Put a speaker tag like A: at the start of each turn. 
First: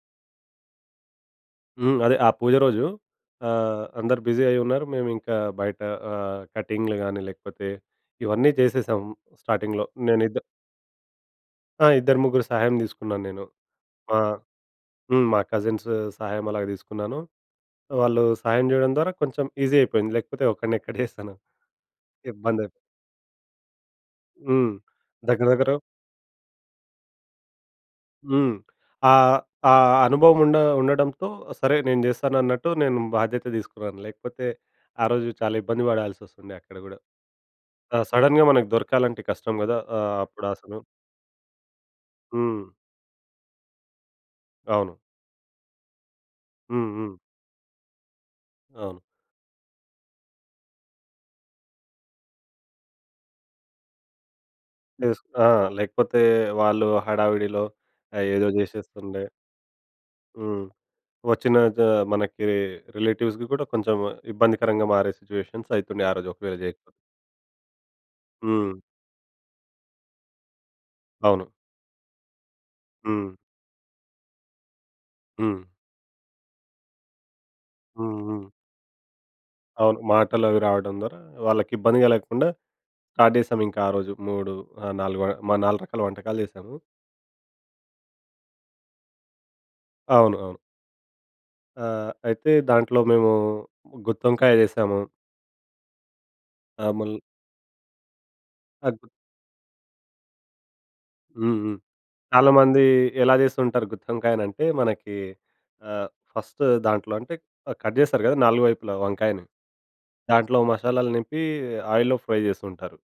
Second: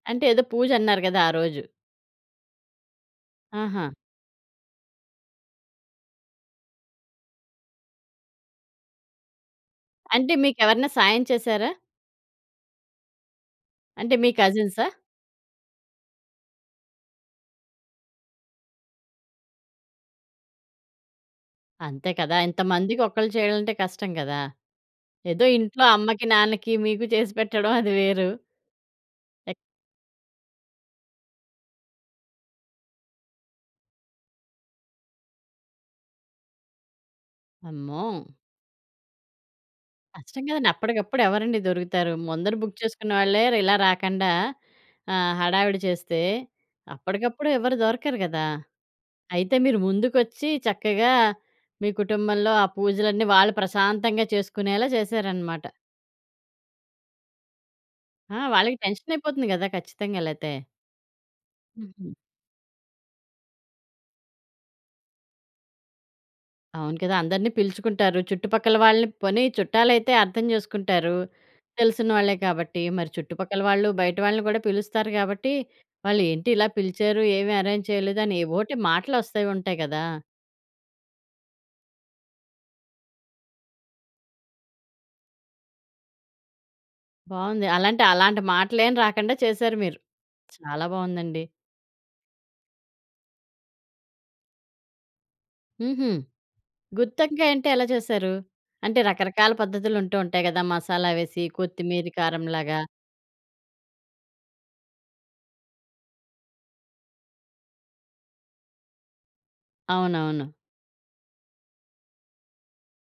A: అంటే ఏదో పూజన్నారు గదా, ఆ రోజు?
B: హ్మ్. అదే ఆ పూజ రోజు. ఆహ్,
A: ఆహా!
B: అందరూ బిజీ అయ్యున్నారు. మేము ఇంకా బయట ఆహ్, కటింగులు గాని లేకపోతే, ఇవన్నీ చేసేసాం స్టార్టింగ్‌లో నేను
A: అంటే
B: ఇద్ద
A: మీకెవరన్నా సాయం చేసారా?
B: ఆ! ఇద్దరు ముగ్గురు సహాయం తీసుకున్నాన నేను.
A: అంటే మీ
B: ఆహ్,
A: కజిన్సా?
B: హ్మ్. మా కజిన్సు సహాయం అలాగా తీసుకున్నాను. వాళ్ళు సహాయం చేయడం ద్వారా కొంచెం ఈజీ అయిపోయింది లేకపోతే ఒకడిని ఎక్కడే చేస్తాను.
A: అంతే కదా!
B: ఇబ్బంది అయిపో
A: ఇంతమందికి ఒక్కళ్ళు చేయాలంటే కష్టం కదా!
B: హ్మ్.
A: ఏదో
B: దగ్గర దగ్గర
A: ఇంట్లో అమ్మకి, నాన్నకి, మీకు చేసిపెట్టడం అది వేరు.
B: హ్మ్. ఆహ్,
A: ఎక్
B: ఆహ్, అనుభవం ఉండ ఉండడంతో, సరే నేను చేస్తానన్నట్టు నేను బాధ్యత తీసుకున్నాను. లేకపోతే, ఆరోజు చాలా ఇబ్బంది పడాల్సొస్తుండే అక్కడ గూడా. ఆ!
A: అమ్మో!
B: సడెన్‌గా మనకు దొరకాలంటే కష్టం గదా! ఆహ్,
A: కష్టం
B: అప్పుడు
A: కదండీ.
B: అసలు.
A: అప్పడికప్పుడు ఎవరండి దొరుకుతారు? ముందర
B: హ్మ్.
A: బుక్ చేసుకున్నవాళ్ళే ఇలా రాకండా
B: అవును.
A: ఆహ్, హడావిడి చేస్తే,
B: హ్మ్. హ్మ్.
A: అప్పడికప్పుడు ఎవరు దొరకరు గదా!
B: అవును.
A: అయితే మీరు ముందుకొచ్చి చక్కగా, మీ కుటుంబంలో ఆ పూజలన్నీ వాళ్ళు ప్రశాంతంగా చేసుకునేలా
B: చేస్ ఆ!
A: చేసారనమాట.
B: లేకపోతే వాళ్ళు హడావిడిలో
A: ఆ!
B: ఏదో
A: వాళ్ళకి
B: చేసేస్తుండే.
A: టెన్షనయిపోతుంది గదా! ఖచ్చితంగా. లేతే.
B: హ్మ్. వచ్చిన ద
A: హుహు.
B: మనకీ రిలేటివ్స్‌కి కూడా కొంచెం ఇబ్బందికరంగా మారే సిట్యుయేషన్స్ అయితున్నాయి ఆ రోజు ఒకవేళ జేయకపొ
A: అవును కదా! అందరిని పిలుచుకుంటారు. చుట్టుపక్కల
B: హ్మ్.
A: వాళ్ళని పోనీ చుట్టాలైతే అర్థం చేసుకుంటారు.
B: అవును.
A: తెలిసిన వాళ్ళే కాబట్టి. మరి
B: హ్మ్.
A: చుట్టుపక్కల వాళ్ళు, బయట వాళ్ళని గూడా పిలుస్తారు గాబట్టి,
B: హ్మ్.
A: వాళ్ళేంటి ఇలా పిలిచారు, ఏమి అరేంజ్ చేయలేదు
B: హ్మ్.
A: అని
B: హ్మ్.
A: ఏవోటి మాటలొస్తూంటాయి
B: అవును.
A: గదా!
B: మాటలవి రావడం ద్వారా వాళ్ళకి ఇబ్బంది కలగకుండా స్టార్ట్ జేశాం. ఇంక ఆ రోజు మూడు ఆహ్, నాలుగు వ 4 రకాల వంటకాలు చేసాము.
A: బావుంది. అలాంటి అలాంటి మాటలేం రాకండా చేసారు మీరు.
B: అవును. అవును.
A: చాలా బావుందండి.
B: ఆహ్, అయితే దాంట్లో మేము గుత్తొంకాయ చేశాము.
A: హుహు.
B: ఆ! ముల్
A: గుత్తంకాయంటే ఎలా చేసారు? అంటే
B: అగూ
A: రకరకాల పద్ధతులుంటూ ఉంటాయి కదా! మసాలా వేసి,
B: హ్మ్. హ్మ్.
A: కొత్తిమీరి కారం
B: చాలా
A: లాగా.
B: మంది ఎలా చేసుంటారు గుత్తి వంకాయనంటే, మనకీ ఆహ్, ఫస్ట్ దాంట్లో అంటే కట్ జేస్తారు కదా! 4 వైపులా వంకాయని.
A: అవునవును.
B: దాంట్లో మషాలాలు నింపి, ఆయిల్‌లో ఫ్రై చేస్తూంటారు.